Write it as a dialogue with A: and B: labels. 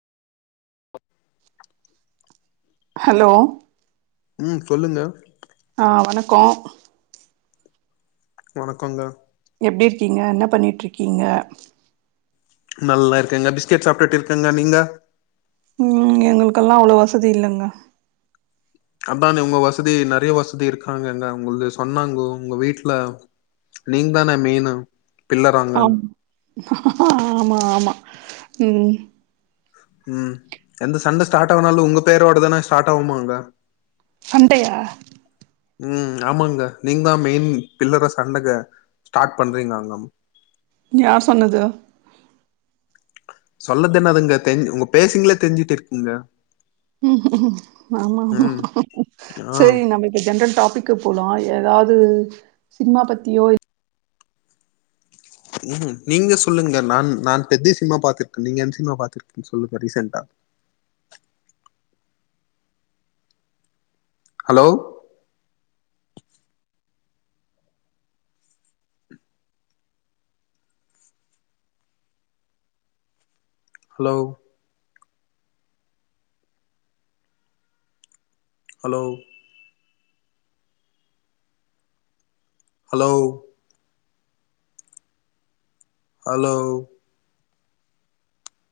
A: [inaudible]
B: hello
A: ம் சொல்லுங்க
B: ஆ வணக்கோ
A: வணக்கங்க
B: எப்டி இருக்கீங்க என்ன பண்ணிட்ருக்கீங்க
A: நல்லா இருக்கேங்க பிஸ்கெட் சாப்ட்டுட்டு இருக்கேங்க நீங்க
B: ம் எங்களுக்கெல்லா அவ்ளோ வசதி இல்லங்க
A: அதானே உங்க வசதி நெறைய வசதி இருக்காங்கங்க உங்கள்து சொன்னாங்கோ உங்க வீட்ல நீங் தானே மெயினா
B: ஆம் ஆமா ஆமா ம்
A: ம் எந்த சண்ட ஸ்டார்ட் ஆனாலு உங்க பேரோட தானே ஸ்டார்ட் ஆகுமாங்க
B: சண்டையா
A: ம் ஆமாங்க நீங்க தா மெயின் பில்லரா சண்டக்க ஸ்டார்ட் பண்றீங்க அங்கம்
B: யார் சொன்னது
A: சொல்லதென்னதுங்க தெரிங் உங்க பேசிங்ளே தெரிஞ்சுட்டு இருக்குங்க
B: ம்ம் ஆமா ஆமா
A: ம் ஆ
B: சேரி நம்ம இப்ப ஜென்ரல் டாபிக் க்கு போலா எதாவ்து சினிமா பத்தியோ இல்
A: ம் நீங்க சொல்லுங்க நான் நான் பெதிய சினிமா பாத்திருக்கே நீங்க என்ன சினிமா பாத்திருக்கீங்கனு சொல்லுங்க ரீசெண்டா hello hello hello hello hello